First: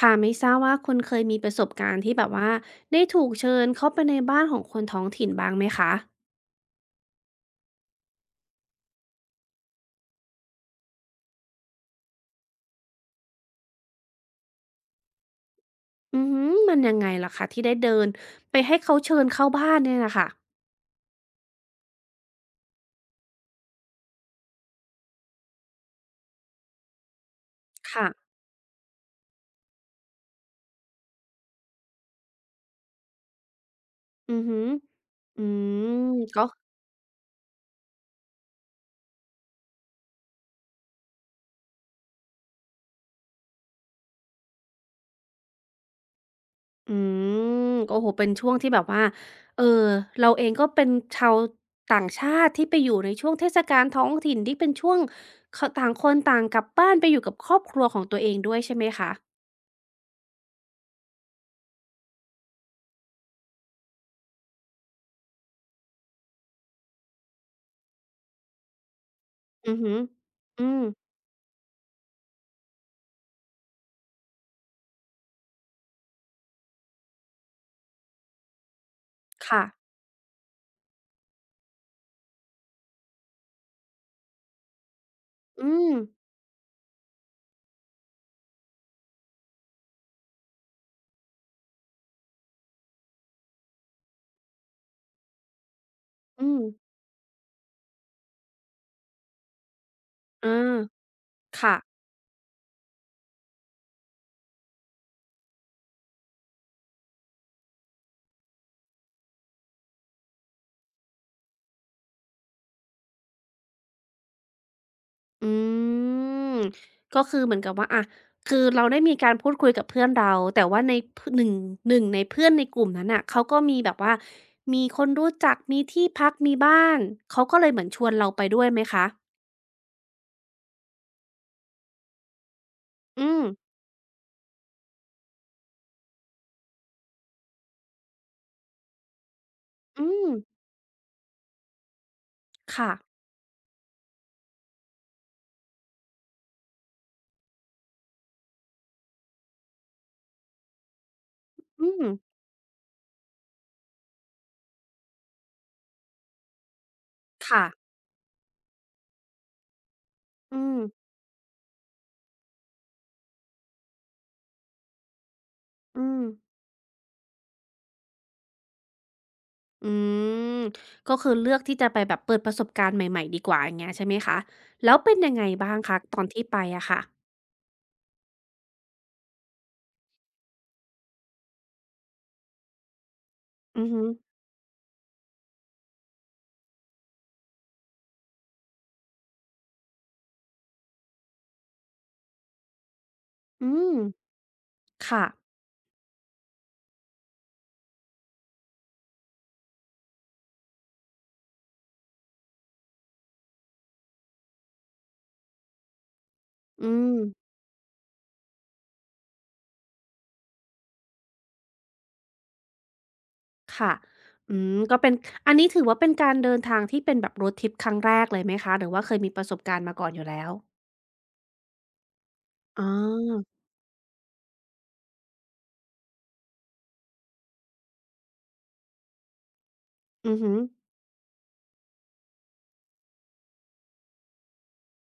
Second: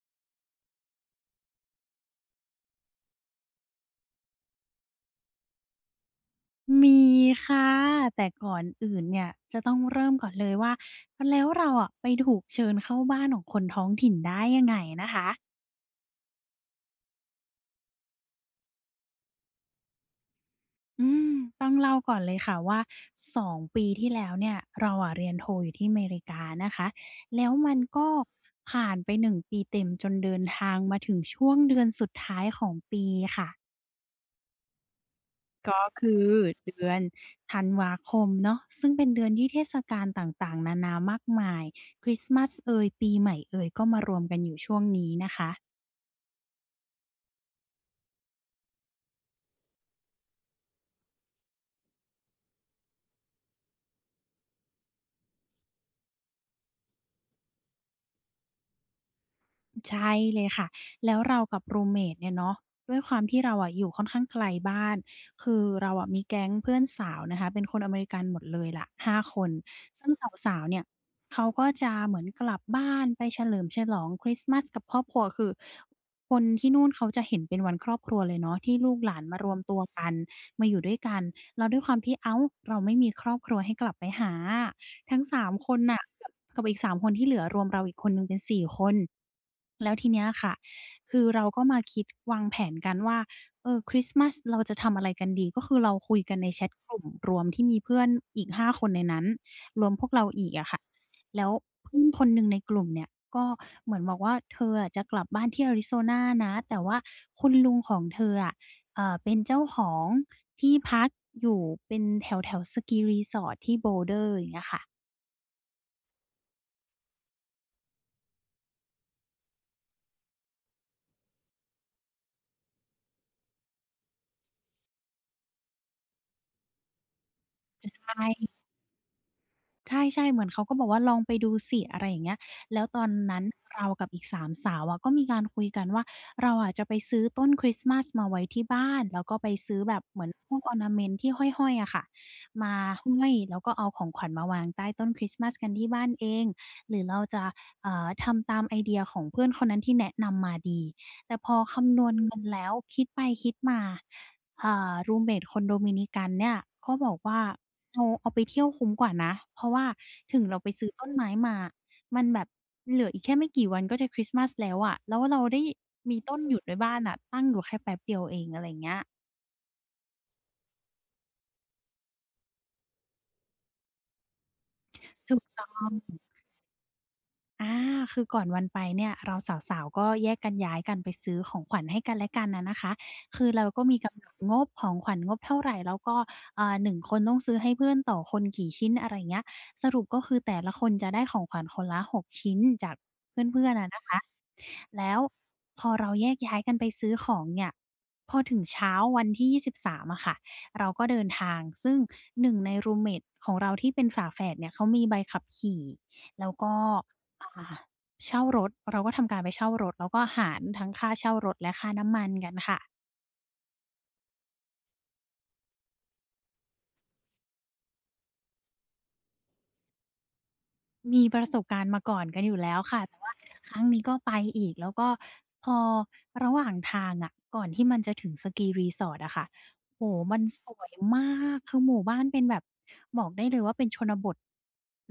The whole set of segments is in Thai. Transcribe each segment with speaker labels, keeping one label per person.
Speaker 1: ค่ะไม่ทราบว่าคุณเคยมีประสบการณ์ที่แบบว่าได้ถูกเชิญเข้าไปในบ้านของคนท้องถิ่นบ้างไหมคะ
Speaker 2: มีค่ะแต่ก่อนอื่นเนี่ยจะต้องเริ่มก่อนเลยว่าแล้วเราอะไปถูกเชิญเข้าบ้านของคนท้องถิ่นได้ยังไงนะคะ
Speaker 1: อือฮึมันยังไงล่ะคะที่ได้เดินไปให้เขาเชิญเข้าบ้านเนี่ยน่ะค่ะ
Speaker 2: อืมต้องเล่าก่อนเลยค่ะว่า2 ปีที่แล้วเนี่ยเราอะเรียนโทอยู่ที่อเมริกานะคะแล้วมันก็
Speaker 1: ค่ะ
Speaker 2: ผ่านไป1 ปีเต็มจนเดินทางมาถึงช่วงเดือนสุดท้ายของปีค่ะ
Speaker 1: อือฮึอื
Speaker 2: ก็
Speaker 1: ม
Speaker 2: คือ
Speaker 1: ก็
Speaker 2: เดือนธันวาคมเนาะซึ่งเป็นเดือนที่เทศกาลต่างๆนานามากมายคริสต์มาสเอยปีใหม่เอยก็มารวมกันอยู่ช่วงนี้นะคะ
Speaker 1: อืมโอ้โฮเป็นช่วงที่แบบว่าเอ่อเราเองก็เป็นชาวต่างชาติที่ไปอยู่ในช่วงเทศกาลท้องถิ่นที่เป็นช่วงคต่างคนต่างกลับบ้านไปอยู่กับครอบครัวของตัวเองด้วยใช่ไหมคะ
Speaker 2: ใช่เลยค่ะแล้วเรากับรูมเมตเนี่ยเนาะด้วยความที่เราอะอยู่ค่อนข้างไกลบ้านคือเราอะมีแก๊งเพื่อนสาวนะคะเป็นคนอเมริกันหมดเลยล่ะ5คน
Speaker 1: อือฮึ
Speaker 2: ซึ่งสาว
Speaker 1: อื
Speaker 2: ๆเนี่
Speaker 1: ม
Speaker 2: ยเขาก็จะเหมือนกลับบ้านไปเฉลิมฉลองคริสต์มาสกับครอบครัวคือคนที่นู่นเขาจะเห็นเป็นวันครอบครัวเลยเนาะที่ลูกหลานมารวม
Speaker 1: ค่ะ
Speaker 2: ตัวกันมาอยู่ด้วยกันแล้วด้วยความที่อ้าวเราไม่มีครอบครัวให้กลับไปหาอะ ทั้ง3ค
Speaker 1: อื
Speaker 2: น
Speaker 1: ม
Speaker 2: น่ะกับอีก3คนที่เหลือรวมเราอีกคนหนึ่งเป็น4คนแล้วทีเนี้ยค่ะคือเราก็มาคิดวางแผนกันว่าเออคริสต์มาสเราจะทำอะไรกันดีก็คือเราคุยกันใน
Speaker 1: อื
Speaker 2: แช
Speaker 1: ม
Speaker 2: ตกลุ่มรวมที่มีเพื่อนอีก5คนในนั้นรวมพวกเราอีก
Speaker 1: อา
Speaker 2: อะค่ะแล้ว
Speaker 1: ค่ะ
Speaker 2: เพื่อนคนหนึ่งในกลุ่มเนี่ยก็เหมือนบอกว่าเธออะจะกลับบ้านที่ Arizona นะแต่ว่าคุณลุงของเธออะเป็นเจ้าของที่พักอยู่เป็นแถวๆสกี resort ที่ Boulder" อย่างเงี้ยค่ะ
Speaker 1: อืม ก็คือเหมือนกับว่าอะคือเราได้มีการพูดคุยกับเพื่อนเราแต่ว่าในพหนึ่งในเพื่อนในกลุ่มนั้นน่ะเขาก็มีแบบว่า มีคนรู้จักมีที่พักมีบ้าน เขาก็เลยเหมือนช
Speaker 2: ใช
Speaker 1: วนเราไป
Speaker 2: ่
Speaker 1: ด้วยไหมคะ
Speaker 2: ใช่ๆเหมือนเขาก็บอกว่าลองไปดูสิอะไรอย่างเงี้ยแล้วตอน
Speaker 1: อื
Speaker 2: นั้
Speaker 1: ม
Speaker 2: นเรากับอีกสามสาวอะก็มีการคุยกันว่าเราอะจะไปซื้อต้นคริสต์มาสมาไว้ที่บ้านแล้วก็ไปซื้อแบบ
Speaker 1: อื
Speaker 2: เหมือ
Speaker 1: ม
Speaker 2: นพวก ornament ที่ห้อยๆอะค่ะมา
Speaker 1: ค่ะ
Speaker 2: ห้อยแล้วก็เอาของขวัญมาวางใต้ต้นคริสต์มาสกันที่บ้านเองหรือเราจะทำตามไอเดียของเพื่อนคนนั้นที่แนะนำมาดีแต่พอ
Speaker 1: อื
Speaker 2: คำน
Speaker 1: ม
Speaker 2: วณเงินแล้วคิดไปคิดมารูมเมตคนโดมินิกันเนี่ยก็บอกว่า
Speaker 1: ค่ะ
Speaker 2: เอาไปเที่ยวคุ้มกว่านะเพราะว่าถึงเรา
Speaker 1: อื
Speaker 2: ไป
Speaker 1: ม
Speaker 2: ซื้อต้นไม้มามันแบบเหลืออีกแค่ไม่กี่วันก็จะคริสต์มาสแล้วอะแล้วเราได้
Speaker 1: อื
Speaker 2: มี
Speaker 1: ม
Speaker 2: ต้นอยู่ในบ้านอ่ะตั้งอยู่แค่แป๊บเดียวเองอะไรอย่างเงี้ย
Speaker 1: อืม ก็คือเลือกที่จะไปแบบเปิดประสบการณ์ใหม่ๆดีกว่าอย่างเงี้ยใช่ไหมคะแล้วเป็นยั
Speaker 2: ถู
Speaker 1: ง
Speaker 2: ก
Speaker 1: ไง
Speaker 2: ต้อ
Speaker 1: บ้าง
Speaker 2: ง
Speaker 1: คะตอนที่ไปอะค่ะ
Speaker 2: อ่าคือก่อนวันไปเนี่ยเราสาวๆก็แยกกันย้ายกันไปซื้อของขวัญให้กันและกันนะนะคะคือเราก็
Speaker 1: อือ
Speaker 2: มี
Speaker 1: ฮึ
Speaker 2: กำหนดงบของขวัญงบเท่าไหร่แล้วก็เอ่า1คนต้องซื้อให้เพื่อนต่อคนกี่ชิ้นอะไรอย่เงี้ยสรุปก็คือแต่ละคนจะได้ของขวัญคนละ6ชิ้นจากเพื่
Speaker 1: อื
Speaker 2: อนๆนะ
Speaker 1: ม
Speaker 2: นะคะแล้ว
Speaker 1: ค่ะ
Speaker 2: พอเราแยกย้ายกันไปซื้อของเนี่ยพอถึงเช้าวันที่23อะค่ะเราก็เดินทางซึ่งหนึ่งในรูเมทของเราที่เป็นฝาแฝดเนี่ยเขามีใบขับขี่แล้วก็
Speaker 1: อืม
Speaker 2: ค่ะเช่ารถเราก็ทำการไปเช่ารถแล้วก็หารทั้งค่าเช่ารถและค่าน้ำมันกันค่ะ
Speaker 1: ค่ะอืมก็เป็นอันนี้ถือว่าเป็นการเดินทางที่เป็นแบบ road trip ครั้งแรกเลยไหมคะหรือว่าเคยมีประสบการณ์มาก่อนอยู่แล้ว
Speaker 2: มีประสบการณ์มาก่อนกันอยู่แล้ว
Speaker 1: อ๋
Speaker 2: ค่ะแต่ว่า
Speaker 1: อ
Speaker 2: ครั้งนี้ก็ไปอีกแล้วก็พอระหว่างทางอะก่อนที่มันจะถึงสกี resort อร์ทอะค่ะโอ้โฮ
Speaker 1: อื
Speaker 2: มั
Speaker 1: อ
Speaker 2: น
Speaker 1: ฮึ
Speaker 2: สวยมากคือหมู่บ้านเป็นแบบบอกได้เลยว่าเป็นชนบท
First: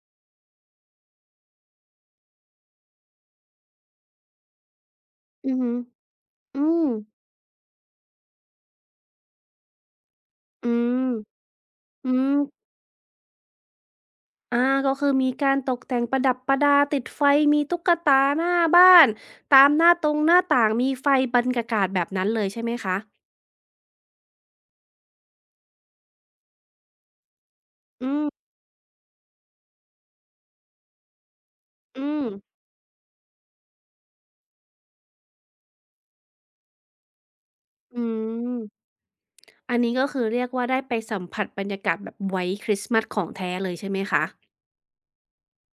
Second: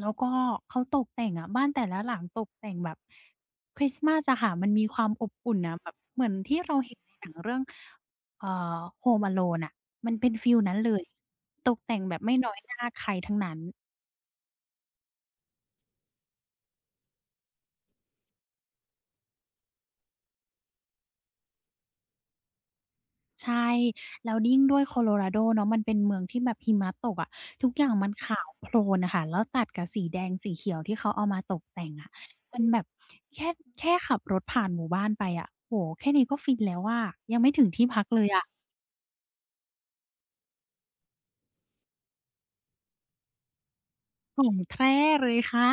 Speaker 2: แล้วก็เขาตกแต่งอะบ้านแต่ละหลังตกแต่งแบบคริสต์มาสอะค่ะมันมีความอบ
Speaker 1: อื
Speaker 2: อุ่
Speaker 1: อ
Speaker 2: น
Speaker 1: ฮึ
Speaker 2: น่ะแบบเหมือนที่
Speaker 1: อื
Speaker 2: เรา
Speaker 1: ม
Speaker 2: เห็นในหนังเรื่องเอ่อ Home Alone น่ะมันเป็นฟีล
Speaker 1: อื
Speaker 2: นั้นเลย
Speaker 1: ม
Speaker 2: ตกแต่ง
Speaker 1: อื
Speaker 2: แบบ
Speaker 1: ม
Speaker 2: ไม่น้อยหน้าใครทั้งนั้น
Speaker 1: อาก็คือมีการตกแต่งประดับประดาติดไฟมีตุ๊กตาหน้าบ้านตามหน้าตรงหน้าต่างมีไฟบรรยากาศแบบนั้นเลยใช่ไหมคะ
Speaker 2: ใช่แล้วยิ่งด้วยโคโลราโดเนาะมันเป็นเมืองที่แบบหิมะตกอะทุกอย่างมั
Speaker 1: อื
Speaker 2: นขา
Speaker 1: ม
Speaker 2: วโพลนน่ะค่ะแล้วตัดกับสีแดงสีเขียวที่เขาเอามาตกแต่ง
Speaker 1: อื
Speaker 2: อะ
Speaker 1: ม
Speaker 2: มันแบบแค่แค่ขับรถผ่านหมู่บ้านไปอะโอ้โฮแค่นี้ก็ฟินแล้วอะยังไม่ถึงที่
Speaker 1: อื
Speaker 2: พักเลยอะ
Speaker 1: ม อันนี้ก็คือเรียกว่าได้ไปสัมผัสบรรยากาศแบบ White Christmas ของแท้เลยใช่ไหมคะ
Speaker 2: ของแท้เลยค่ะ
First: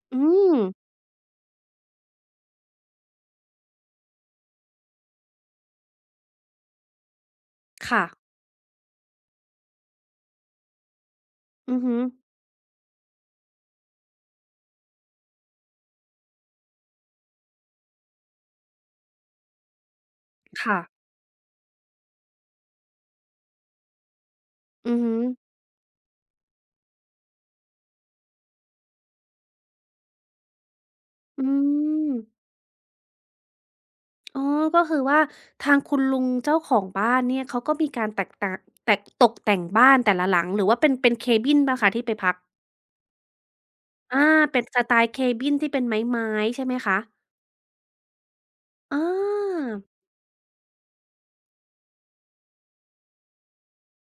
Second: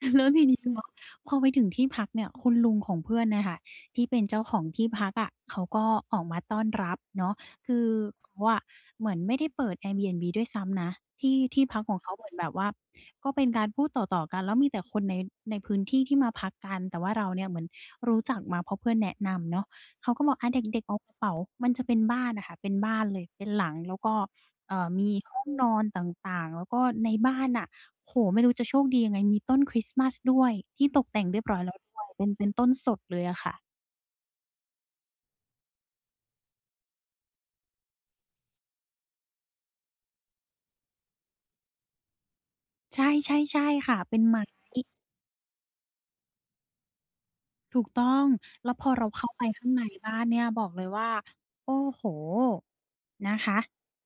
Speaker 1: อื
Speaker 2: แล้วที
Speaker 1: ม
Speaker 2: นี้เนาะพอไปถึงที่พักเนี่ยคุณลุงของเพื่อนนะคะที่เป็นเจ้าของที่พักอะเขาก็ออกมาต้อนรับเนาะคือ
Speaker 1: ค่ะ
Speaker 2: เขาอะเหมือนไม่ได้เปิด Airbnb ด้วยซ้ำนะที่ที่
Speaker 1: อื
Speaker 2: พั
Speaker 1: อ
Speaker 2: กข
Speaker 1: ฮึ
Speaker 2: องเขาเหมือนแบบว่าก็เป็นการพูดต่อๆกันแล้วมีแต่คนในพื้นที่ที่มาพักกันแต่ว่าเราเนี่ยเหมือนรู้จักมาเพราะเพื่อนแนะนำเนาะเขาก็บอกอะเ
Speaker 1: ค่ะ
Speaker 2: ด็กๆเอากระเป๋ามันจะเป็นบ้านนะคะเป็นบ้านเลยเป็นหลังแล้วก็
Speaker 1: อือ
Speaker 2: มี
Speaker 1: ฮึ
Speaker 2: ห้องนอนต่างๆแล้วก็ในบ้านอ่ะ โอ้โฮไม่รู้จะโชคดียังไงมีต้นคริสต์มาสด้วยที่ตกแต่งเรีย
Speaker 1: อื
Speaker 2: บร้อยแล้วด้วย
Speaker 1: ม
Speaker 2: เป็นต้นสดเลยอะค่ะ
Speaker 1: อ๋อก็คือว่าทางคุณลุงเจ้าของบ้านเนี่ยเขาก็มีการแตกต่างแตกตกแต่งบ้านแต่ละหลังหรือว่าเป็นเป็น cabin เปล่าคะที่ไปพัก
Speaker 2: ใช่ๆๆค่ะเป็น
Speaker 1: อา
Speaker 2: ไม้
Speaker 1: เป็นสไตล์ cabin ที่เป็นไม้ๆใช่ไหมคะ
Speaker 2: ถูกต้องแล้วพอ
Speaker 1: อา
Speaker 2: เราเข้าไปข้างในบ้านเนี่ยบอกเลยว่าโอ้โฮนะคะ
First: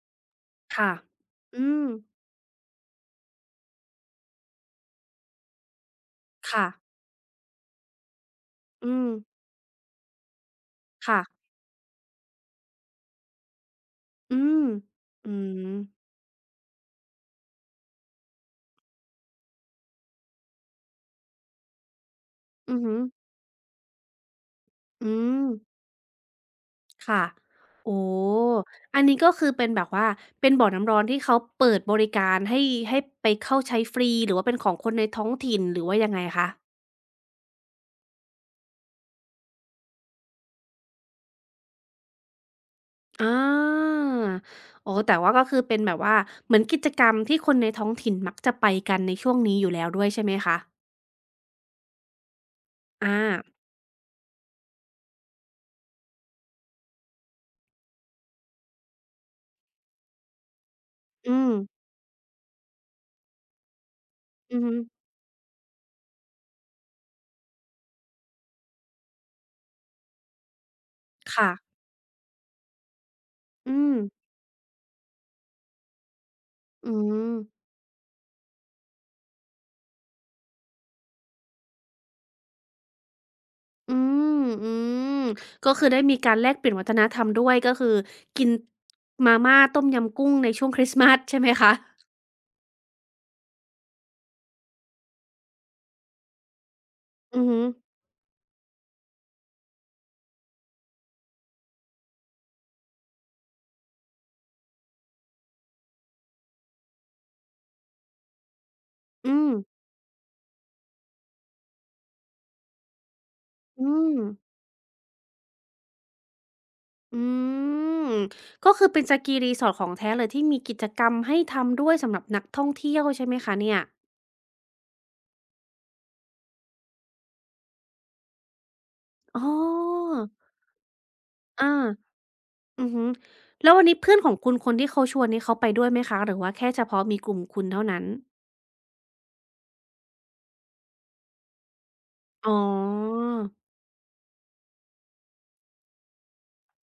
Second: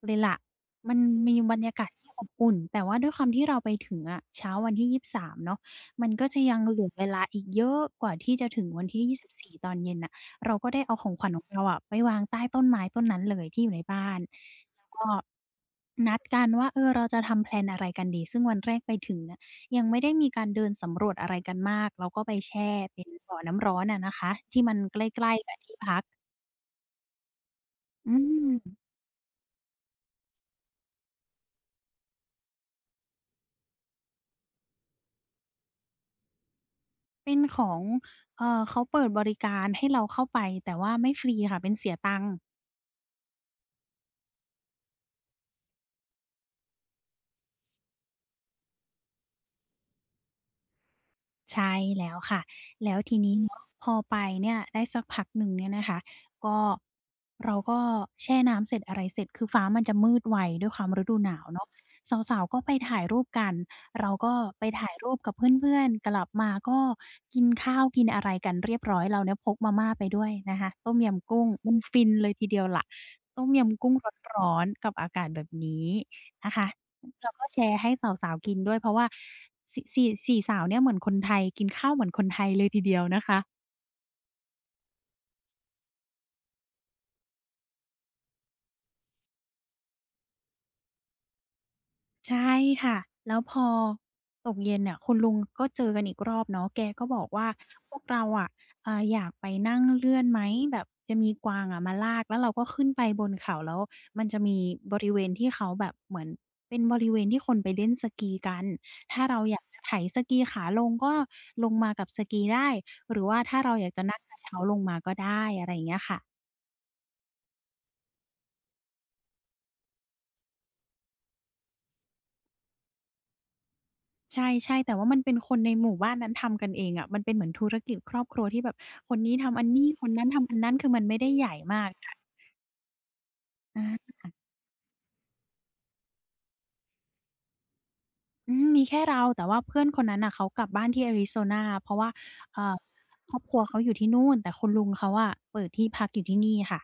Speaker 2: เลยล่ะ
Speaker 1: ค่ะ
Speaker 2: มันมีบรร
Speaker 1: อื
Speaker 2: ยา
Speaker 1: ม
Speaker 2: กาศที่อบอุ่นแต่ว่าด้วยความที่เราไปถึงอะเช้าวันที่23เนาะมันก็จะยัง
Speaker 1: ค่ะ
Speaker 2: เหลือเวลาอีกเยอะกว่าที่จะถึงวัน
Speaker 1: อื
Speaker 2: ที่
Speaker 1: ม
Speaker 2: ยี่สิบสี่ตอนเย็นน่ะเราก็ได้เอาของขวัญข
Speaker 1: ค่ะ
Speaker 2: องเราอะไปวางใต้ต้นไม้ต้นนั้นเลยที่อยู่ในบ้าน
Speaker 1: อืม
Speaker 2: แล้วก็
Speaker 1: อืม
Speaker 2: นัดกันว่าเออเราจะทำแพลนอะไรกันดีซึ่งวันแรกไปถึงเนี่ย ยังไม่ได้มีการเดินสำรวจอะไรกันมากเราก็ไปแช่
Speaker 1: อือฮึ
Speaker 2: เป็นบ่อน้ำร้อนอะนะคะที่มัน
Speaker 1: อื
Speaker 2: ใกล้
Speaker 1: ม
Speaker 2: ๆกับที่พัก
Speaker 1: ค่ะโอ้
Speaker 2: อืม
Speaker 1: อันนี้ก็คือเป็นแบบว่าเป็นบ่อน้ำร้อนที่เขาเปิดบริการให้ให้ไปเข้าใช้ฟรีหรือว่าเป็นของคนในท้องถิ่นหรือว่ายังไงคะ
Speaker 2: เป็นของเขาเปิดบริการให้เราเข้าไปแต่ว่าไม่ฟรีค่ะเป็นเสียตังค์
Speaker 1: อาอ๋อแต่ว่าก็คือเป็นแบบว่า เหมือนกิจกรรมที่คนในท้องถิ่นมักจะไปกันในช่วงนี้อยู่แล้วด้วยใช่ไหมคะ
Speaker 2: ใช่แล้วค่ะแล้ว
Speaker 1: อา
Speaker 2: ทีนี้เนาะพอไปเนี่ยได้สักพักหนึ่งเนี่ยนะคะก็เราก็แช่น้ำเสร็จอะไรเสร็จคือฟ้ามันจะมืดไวด้วยความฤดูห
Speaker 1: อื
Speaker 2: นาว
Speaker 1: ม
Speaker 2: เนาะสาวๆก็ไปถ่ายรูปกันเราก็
Speaker 1: อือ
Speaker 2: ไป
Speaker 1: ฮึ
Speaker 2: ถ่ายรูปกับเพื่อนๆกลับมาก็กินข้าวกินอะไรกันเรียบร้อยเราเนี่ยพกมาม่าไปด้วยนะคะต้มยำกุ้ง
Speaker 1: ค่ะ
Speaker 2: มันฟินเลยทีเดียวล่ะต้ม
Speaker 1: อื
Speaker 2: ยำกุ้ง
Speaker 1: ม
Speaker 2: ร้อนๆกับอากาศแบบนี้นะคะ
Speaker 1: อื
Speaker 2: เราก็แช
Speaker 1: ม
Speaker 2: ร์ให้สาวๆกินด้วยเพราะว่า4สาวเนี่ยเหมือนคนไทยกินข้าวเหมือนคนไทยเลยทีเดียวนะคะ
Speaker 1: อืมอืมก็คือได้มีการแลกเปลี่ยนวัฒนธรรมด้วยก็คือกินมาม่าต้มยำกุ้งในช่วงคริสต์มาสใช่ไหมคะ
Speaker 2: ใช่ค่ะแล้วพอตกเย็นเนี่ยคุณลุงก็เจอกันอีกรอบเนาะแกก็บอก
Speaker 1: อือ
Speaker 2: ว่า
Speaker 1: ฮึ
Speaker 2: พวกเราอะอยากไปนั่งเลื่อนไหมแบบจะมีกวางอะมาลากแล้วเราก็ขึ้นไปบนเขาแล้วมันจะมีบริเวณที่เขาแบบเหมือนเป็นบริเวณที่คนไปเล่นสกีกันถ้า
Speaker 1: อื
Speaker 2: เรา
Speaker 1: ม
Speaker 2: อยากจะไถสกีขาลงก็ลงมากับสกีได้หรือว่าถ้าเราอ
Speaker 1: อื
Speaker 2: ยากจะ
Speaker 1: ม
Speaker 2: นั่งกระเช้าลงมาก็ได้อะไรอย่างเงี้ยค่ะ
Speaker 1: อืมก็คือเป็นสกีรีสอร์ทของแท้เลยที่มีกิจกรรมให้ทำด้วยสำหรับนักท่องเที่ยวใช่ไหมคะเนี่ย
Speaker 2: ใช่ๆแต่ว่ามันเป็นคนในหมู่บ้านนั้นทำกันเองอะมันเป็นเหมือนธุรกิจครอบครัวที่แบบคนนี้
Speaker 1: อ๋อ
Speaker 2: ทำอันนี้คนนั้นทำอันนั้นคือมันไม่ได้ใหญ่
Speaker 1: อา
Speaker 2: มากค่ะ
Speaker 1: อือฮึแล้ววันนี้
Speaker 2: อา
Speaker 1: เพื่อนของคุณคนที่เขาชวนนี่เขาไปด้วยไหมคะหรือว่าแค่เฉพาะมีกลุ่มคุณเท่านั้น
Speaker 2: อืมมีแค่เราแต่ว่าเพื่อนคนนั้นน่ะเขากลับบ้านที่ Arizona เพราะว่า
Speaker 1: อ๋อ
Speaker 2: เอ่อครอบครัวเขาอยู่ที่นู่นแต่คุณลุงเขาอะเปิดที่พักอยู่ที่นี่ค่ะ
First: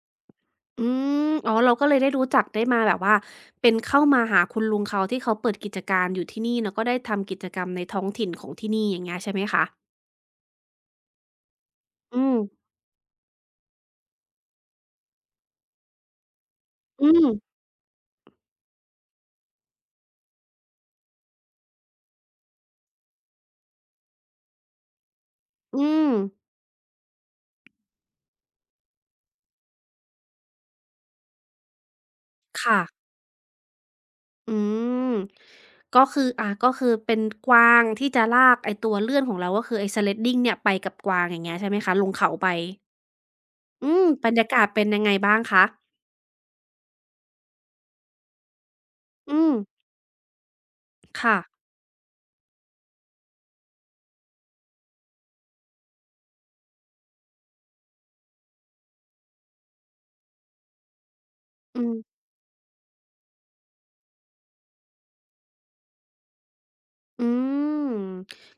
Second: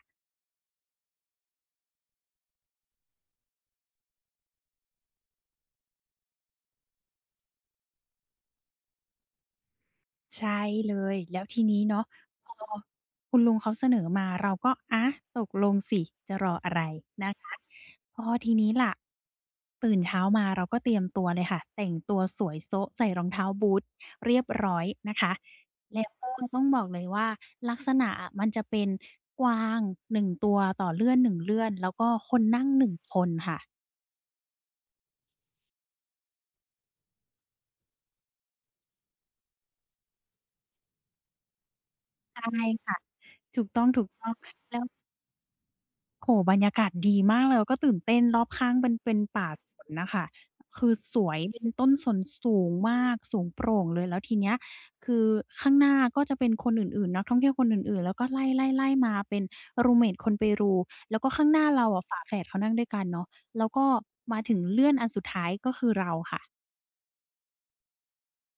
Speaker 1: อืมอ๋อเราก็เลยได้รู้จักได้มาแบบว่าเป็นเข้ามาหาคุณลุงเขาที่เขาเปิดกิจการอยู่ที่นี่แล้วก็ได้ทำกิจกรรมในท้องถิ่นของที่นี่อย่างเงี้ยใช่ไหมคะ
Speaker 2: ใช่เลยแล้วทีนี้เนาะ
Speaker 1: อืม
Speaker 2: พอคุณลุงเขาเสนอมาเราก็ตกลงสิจะรออะไร
Speaker 1: อืม
Speaker 2: นะคะพอทีนี้ล่ะตื่นเช้ามาเราก็เตรียมตัวเลยค่ะแต่งตัวสวยโซะใส่รองเท้าบูตส์เรียบร้อยนะคะ
Speaker 1: อื
Speaker 2: แล้ว
Speaker 1: ม
Speaker 2: ก็ต้องบอกเลยว่าลักษณะอะมันจะเป็นกวางหนึ่งตัวต่อเลื่อนหนึ่งเลื่อนแล้วก็คนนั่ง
Speaker 1: ค่ะ
Speaker 2: หนึ่งคนค่ะ
Speaker 1: อืมก็คืออ่าก็คือเป็นกวางที่จะลากไอ้ตัวเลื่อนของเราก็คือไอ้ sledding เนี่ยไปกับกวางอย่างเงี้ยใช่ไหมคะลงเขา
Speaker 2: ใช่
Speaker 1: ไป
Speaker 2: ค่ะถูกต้อง
Speaker 1: อืม
Speaker 2: ๆ
Speaker 1: บรรยากาศ
Speaker 2: แล้
Speaker 1: เป็
Speaker 2: ว
Speaker 1: นยังไงบ้างคะ
Speaker 2: โอ้โฮบรรยากาศดีมากเลยแล้วก็ตื่นเต้นรอบข้างเป็น
Speaker 1: อื
Speaker 2: ป่า
Speaker 1: ม
Speaker 2: สนน่ะค่ะคือสว
Speaker 1: ค่ะ
Speaker 2: ยเป็นต้นสนสูงมากสูงโปร่งเลยแล้วทีเนี้ยคือข้างหน้าก็จะเป็นคนอื่นๆนักท่องเที่ยวคนอื่นๆแล้วก็ไล่ๆๆมาเป็นรูมเมตคนเปรูแล้วก็ข้างหน้า
Speaker 1: อื
Speaker 2: เรา
Speaker 1: ม
Speaker 2: อะฝาแฝดเขานั่งด้วยกันเนาะแล้วก็มาถึงเลื่อนอันสุดท้ายก็คือเราค่ะ
Speaker 1: อืม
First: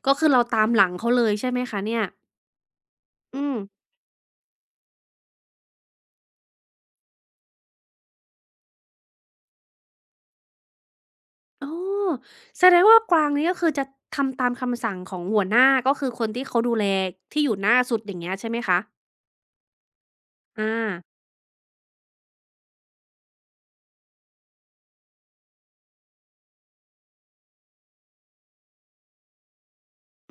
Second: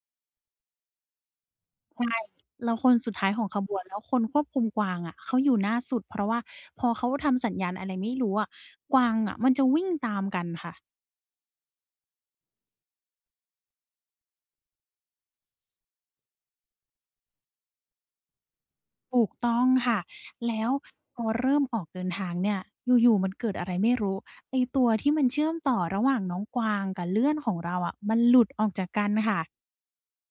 Speaker 1: ก็คือเราตามหลังเขาเลยใช่ไหมคะเนี่ย
Speaker 2: เราคนสุดท้าย
Speaker 1: อื
Speaker 2: ของ
Speaker 1: ม
Speaker 2: ขบวนแล้วคนควบคุมกวางอะเขาอยู่หน้าสุดเพราะว่าพอเขาทำสัญญาณอะไรไม่รู้อะกวางอะมันจะวิ่งตามกันค่ะ
Speaker 1: อ๋อแสดงว่ากวางนี่ก็คือจะทำตามคำสั่งของหัวหน้าก็คือคนที่เขาดูแลที่อยู่หน้าสุดอย่างเงี้ยใช่ไหมคะ
Speaker 2: ถูกต้องค่ะแล้ว
Speaker 1: อา
Speaker 2: พอเริ่มออกเดินทางเนี่ยอยู่ๆมันเกิดอะไรไม่รู้ไอ้ตัวที่มันเชื่อมต่อระหว่างน้องกวางกับเลื่อนของเราอะมันหลุดออกจากกันค่ะ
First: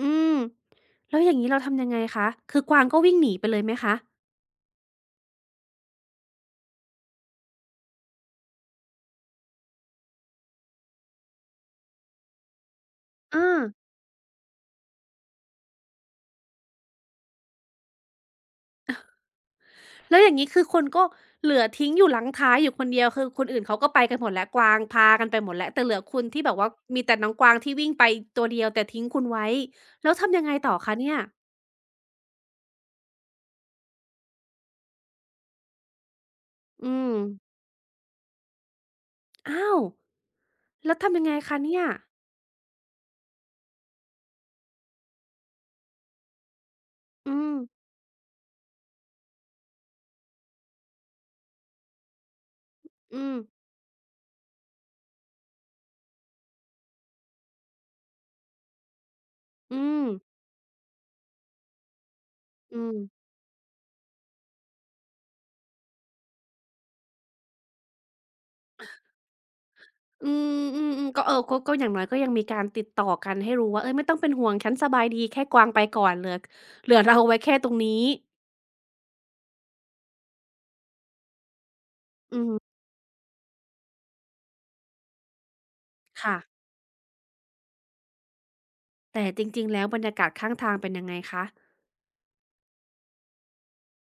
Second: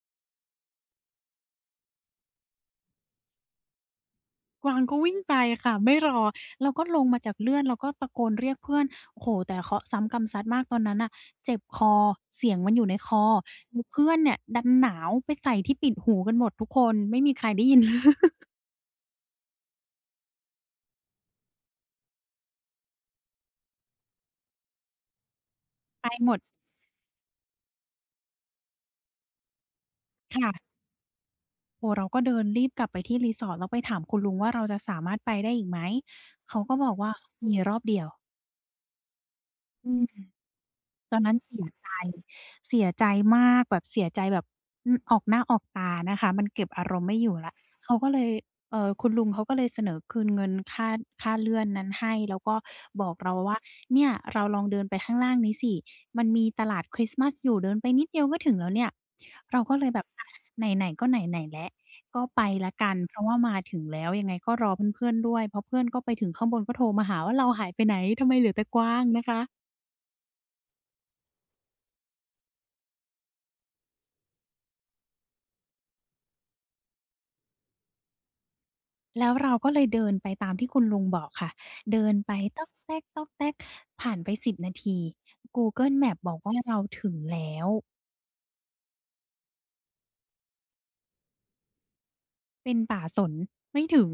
Speaker 1: อืมแล้วอย่างงี้เราทำยังไงคะคือกวางก็วิ่งหนีไปเลยไหมคะ
Speaker 2: กวางก็วิ่งไปค่ะไม่รอแล้วก็ลงมาจากเลื่อนแล้วก็ตะโกนเรียกเพื่อนโอ้โฮแต่เคราะห์ซ้ำกรรมซัดมากตอนนั้นน่ะเจ็บคอเสียงมันอยู่ในคอ
Speaker 1: อา
Speaker 2: แล้วเพื่อนเนี่ยดันหนาวไปใส่ที่ปิดหูกันหมดทุกคนไม่มีใครได้ยิน
Speaker 1: แล้วอย่างงี้คือคนก็เหลือทิ้งอยู่หลังท้ายอยู่คนเดียวคือคนอื่นเขาก็ไปกันหมดแล้วกวางพากันไปหมดแล้วแต่เหลือ
Speaker 2: ไป
Speaker 1: คุณ
Speaker 2: หมด
Speaker 1: ที่แบบว่ามีแต่น้องกวางที่วิ่งไปตัวเดียวแต่ทิ้งคุณไว้แล้วทำยังไงต่อ
Speaker 2: ค่ะ
Speaker 1: คะเนี่ย
Speaker 2: โอ้เราก็เดินรีบกลับไปที่ resort แล้วไปถามคุณลุงว่าเราจะสามารถไปได้อีกไหม เขาก็บ
Speaker 1: อื
Speaker 2: อกว่า
Speaker 1: ม
Speaker 2: มีรอบเดียว
Speaker 1: อ้าวแล้ว
Speaker 2: ต
Speaker 1: ทำ
Speaker 2: อน
Speaker 1: ยัง
Speaker 2: นั้
Speaker 1: ไง
Speaker 2: น
Speaker 1: คะ
Speaker 2: เสีย
Speaker 1: เนี่ย
Speaker 2: ใจเสียใจมากแบบเสียใจแบบออกหน้าออกตานะคะมันเก็บอารมณ์ไม่อ
Speaker 1: อื
Speaker 2: ยู่แล้ว
Speaker 1: ม
Speaker 2: เขาก็เลยคุณลุงเขาก็เลยเสนอคืนเงินค่าเลื่อนนั้นให้แล้วก็บอก
Speaker 1: อื
Speaker 2: เรา
Speaker 1: ม
Speaker 2: ว่าเนี่ยเราลองเดินไปข้างล่างนี้สิมันมีตลาดคริสต์มาสอยู่เดินไปนิดเดียวก็ถึงแล้วเนี่ยเราก็
Speaker 1: อื
Speaker 2: เลยแบ
Speaker 1: ม
Speaker 2: บอะไหนๆก็ไหนๆแล้วก็ไปแล้ว
Speaker 1: อื
Speaker 2: กัน
Speaker 1: ม
Speaker 2: เพราะว่ามาถึงแล้วยังไงก็รอเพื่อนๆด้วยเพราะเพื่อนก็ไปถึงข้างบนก็โทรมาหาว่าเราหายไปไหนทำไมเหลือแต่กวางนะคะ
Speaker 1: อืมๆๆก็เออก็ก็อย่างน้อยก็ยังมีการติดต่อกันให้รู้ว่าเฮ้ยไม่ต้องเป็นห่วงฉันสบายดีแค่กวางไปก่อนเหลือเหลือเราไว้แค่ตรงนี้
Speaker 2: แล้วเราก็เลยเดินไปตามที่คุณลุงบอกค่ะเดินไป
Speaker 1: อืม
Speaker 2: ต๊อกแต๊กต๊อกแต๊กผ่านไป10นาที Google Maps บอ
Speaker 1: ค่ะ
Speaker 2: กว่าเราถึงแล้ว
Speaker 1: แต่จริงๆแล้วบรรยากาศข้างทางเป็นยังไงคะ
Speaker 2: เป็นป่าสนไม่ถึง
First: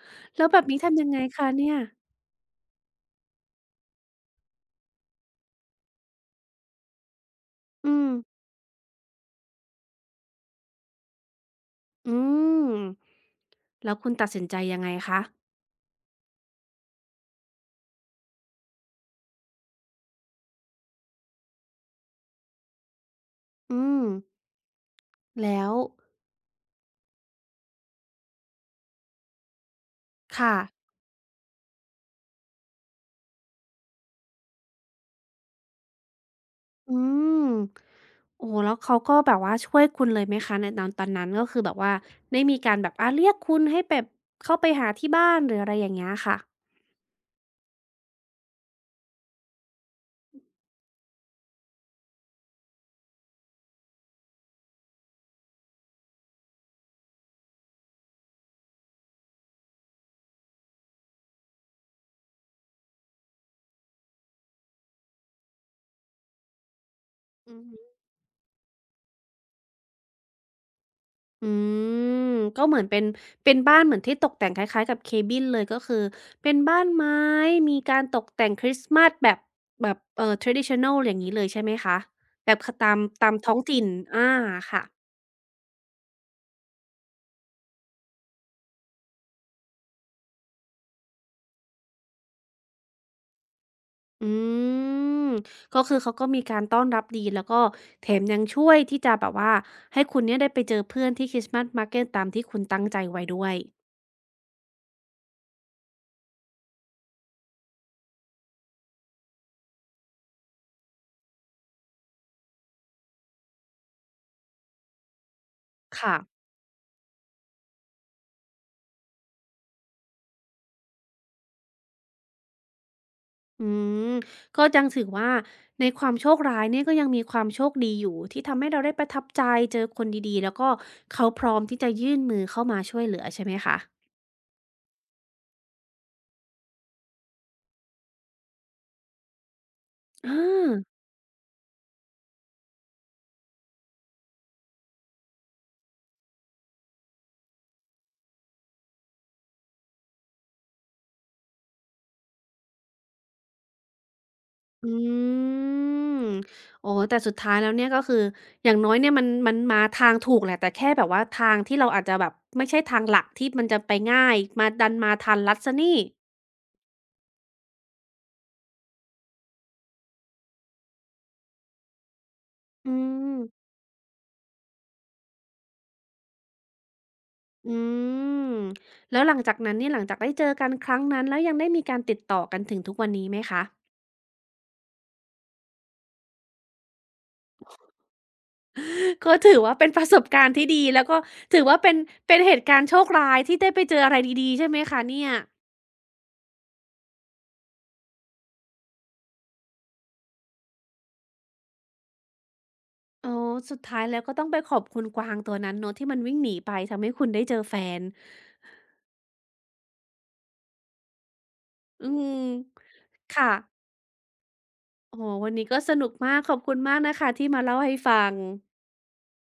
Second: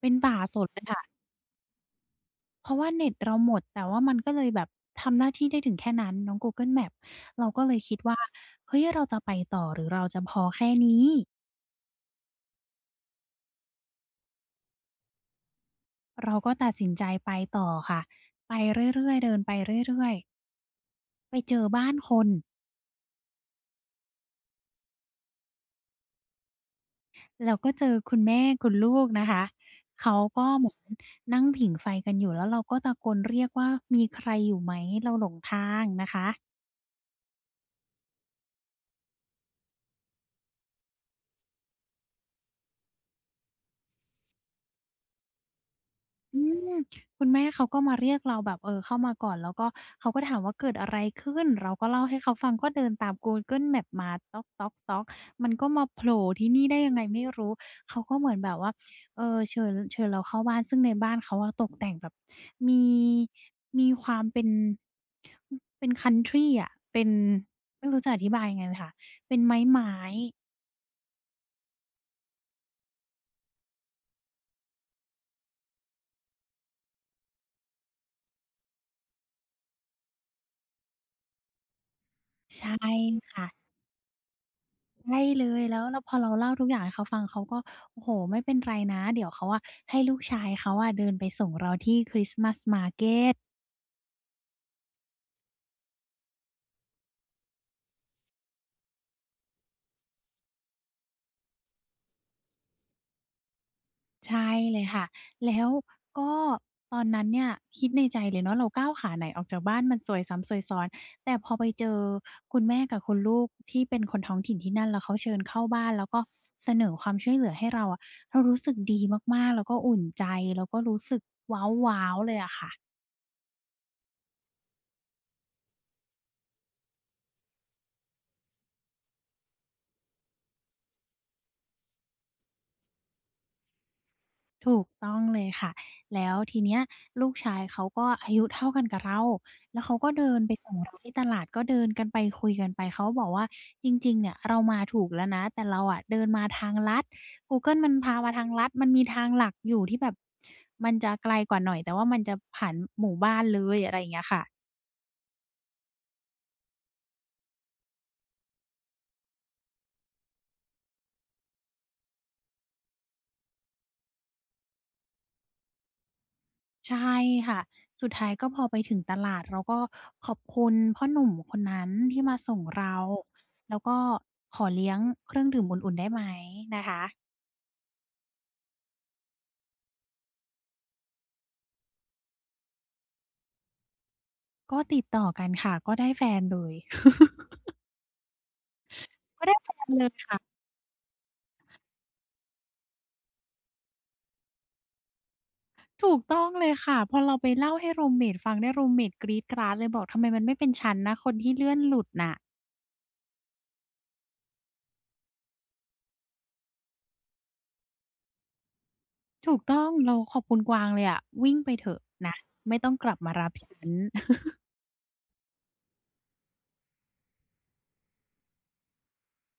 Speaker 2: เป็นป่า
Speaker 1: แล้ว
Speaker 2: ส
Speaker 1: แบบ
Speaker 2: นเล
Speaker 1: นี้
Speaker 2: ย
Speaker 1: ทำยัง
Speaker 2: ค่ะ
Speaker 1: ไงคะเนี่ย
Speaker 2: เพราะว่าเน็ตเราหมดแต่ว่ามันก็เลยแบบทำหน้าที่ได้ถึงแค่นั้นน้อง Google Maps เราก็เลยคิ
Speaker 1: อื
Speaker 2: ด
Speaker 1: ม
Speaker 2: ว่าเฮ้ยเราจะไปต่อหรือเราจะพอแค่นี้
Speaker 1: อืมแล้วคุณตัดสินใจยังไงคะ
Speaker 2: เราก็ตัดสินใจไปต่อค่ะ ไปเรื่อยๆเดินไปเรื่อยๆไปเจอบ้านคน
Speaker 1: อืมแล้ว
Speaker 2: เราก็เจอคุณแม่คุณลูกนะคะ เขาก็
Speaker 1: ค่ะ
Speaker 2: เหมือนนั่งผิงไฟกันอยู่แล้วเราก็ตะโกนเรียกว่ามีใครอยู่ไหมเราหลงทางนะคะ
Speaker 1: อืมโอ้โฮแล้วเขาก็แบบว่าช่วยคุณเลยไหมคะในตอนตอนนั้นก็คือแบบว่าได้มีการแบบอาเรียกคุณให้แบบเข้าไปหาที่บ้านหรืออะไรอย่างเงี้ยค่ะ
Speaker 2: อืมคุณแม่เขาก็มาเรียกเราแบบเออเข้ามาก่อนแล้วก็เขาก็ถามว่าเกิดอะไรขึ้นเราก็เล่าให้เขาฟังก็เดินตาม Google Maps มามันก็มาโผล่ที่นี่ได้ยังไงไม่รู้เขาก็เหมือนแบบว่าเออเชิญเชิญเราเข้าบ้านซึ่งในบ้านเขาอะตกแต่งแบบมีมีความเป็นคันทรีอะเป็น
Speaker 1: อือฮึ
Speaker 2: ไม่รู้จะอธิบายยังไงเลยค่ะเป็นไม้
Speaker 1: อืมก็เหมือนเป็นเป็นบ้านเหมือนที่ตกแต่งคล้ายๆกับ Cabin เลยก็คือเป็นบ้านไม้มีการตกแต่งคริสต์มาสแบบแบบtraditional อย่างงี้เลยใช่ไหมคะแบ
Speaker 2: ๆ
Speaker 1: บค
Speaker 2: ใช่
Speaker 1: ตามตาม
Speaker 2: ค่ะ
Speaker 1: ท้องถิ่นอาค่ะ
Speaker 2: ใช่เลยแล้วพอเราเล่าทุกอย่างให้เขาฟังเขาก็โอ้โฮไม่เป็นไรนะเดี๋ยวเขาอะให้ลูกชายเขาอะเดินไปส่งเราที่คริสต์มาสมาร์เก็ต
Speaker 1: อืม ก็คือเขาก็มีการต้อนรับดีแล้วก็แถมยังช่วยที่จะแบบว่าให้คุณเนี่ยได้ไปเจอเพื่อนที่คริสต์มาสมาร์เก็ตตามที่คุณตั้งใจไว้ด้วย
Speaker 2: ใช่เลยค่ะแล้วก็ตอนนั้นเนี่ยคิดในใจเลยเนาะเราก้าวขาไหนออกจากบ้านมันซวยซ้ำซวยซ้อนแต่พอไปเจอคุณแม่กับคุณลูกที่เป็นคนท้องถิ่นที่นั่นแล้วเขาเชิญเข้าบ้านแล้ว
Speaker 1: ค่ะ
Speaker 2: ก็เสนอความช่วยเหลือให้เราอะเรารู้สึกดีมากๆแล้วก็อุ่นใจแล้วก็รู้สึกว้าวๆเลยอะค่ะ
Speaker 1: อืม ก็ยังถือว่าในความโชคร้ายเนี่ยก็ยังมีความโชคดีอยู่ที่ทำให้เราได้ประทับใจเจอคนดีๆแล้วก็เขาพร้อมที่จะยื่นมือเข้ามาช่วยเหลือใช่ไหมคะ
Speaker 2: ถูกต้องเลยค่ะแล้วทีเนี้ยลูกชายเขาก็อายุเท่ากันกับเราแล้วเขาก็
Speaker 1: อ
Speaker 2: เดินไปส่งเรา
Speaker 1: า
Speaker 2: ที่ตลาดก็เดินกันไปคุยกันไปเขาบอกว่าจริงๆเนี่ยเรามาถูกแล้วนะแต่เราอะเดินมาทางลัด Google มันพามาทางลัดมันมีทางหลักอยู่ที่แบบมันจะไกลกว่าหน่อยแต่ว่ามันจะผ่านหมู่บ้านเลยอะไรอย่างเงี้ยค่ะ
Speaker 1: อืม โอ้แต่สุดท้ายแล้วเนี่ยก็คืออย่างน้อยเนี่ยมันมันมาทางถูกแหละแต่แค่แบบว่าทางที่เราอาจจะแบบไม่ใช่ทางหลักที่มันจะไปง่ายมาดันมาทางลัดเสียนี่
Speaker 2: ใช่ค่ะสุดท้ายก็พอไปถึงตลาดเราก็ขอบคุณพ่อหนุ่มคนนั้นที่มาส่ง
Speaker 1: อื
Speaker 2: เรา
Speaker 1: ม
Speaker 2: แล้วก็ขอเลี้ยงเครื่องดื่มอุ่นๆได้ไหมนะคะ
Speaker 1: อืมแล้วหลังจากนั้นเนี่ยหลังจากได้เจอกันครั้งนั้นแล้วยังได้มีการติดต่อกันถึงทุกวันนี้ไหมคะ
Speaker 2: ก็ติดต่อกันค่ะก็ได้แฟนเลย
Speaker 1: ก็
Speaker 2: ก็ได้
Speaker 1: ถือ
Speaker 2: แฟ
Speaker 1: ว่าเป็
Speaker 2: น
Speaker 1: นป
Speaker 2: เล
Speaker 1: ระ
Speaker 2: ย
Speaker 1: สบ
Speaker 2: ค่ะ
Speaker 1: การณ์ที่ดีแล้วก็ถือว่าเป็นเป็นเหตุการณ์โชคร้ายที่ได้ไปเจออะไรดีๆใช่ไหมคะเนี่ย
Speaker 2: ถูกต้องเลยค่ะพอเราไปเล่าให้รูมเมตฟังเนี่ยรูมเมตกรี๊ดกราดเลยบอกทำไมมันไม่เป็นฉันนะคนที่เลื่อนหลุดน่ะ
Speaker 1: อ๋อสุดท้ายแล้วก็ต้องไปขอบคุณกวางตัวนั้นเนาะที่มันวิ่งหนีไปทำให้คุณได้เจอแฟน
Speaker 2: ถูกต้องเราขอบคุณกวางเลยอะวิ่งไปเถอะ
Speaker 1: อืม
Speaker 2: นะไม่ต้องกลับมารั
Speaker 1: ค่ะ
Speaker 2: บฉัน
Speaker 1: โอ้โฮวันนี้ก็สนุกมากขอบคุณมากนะคะที่มาเล่าให้ฟัง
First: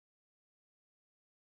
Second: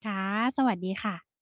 Speaker 2: ค่ะสวัสดีค่ะ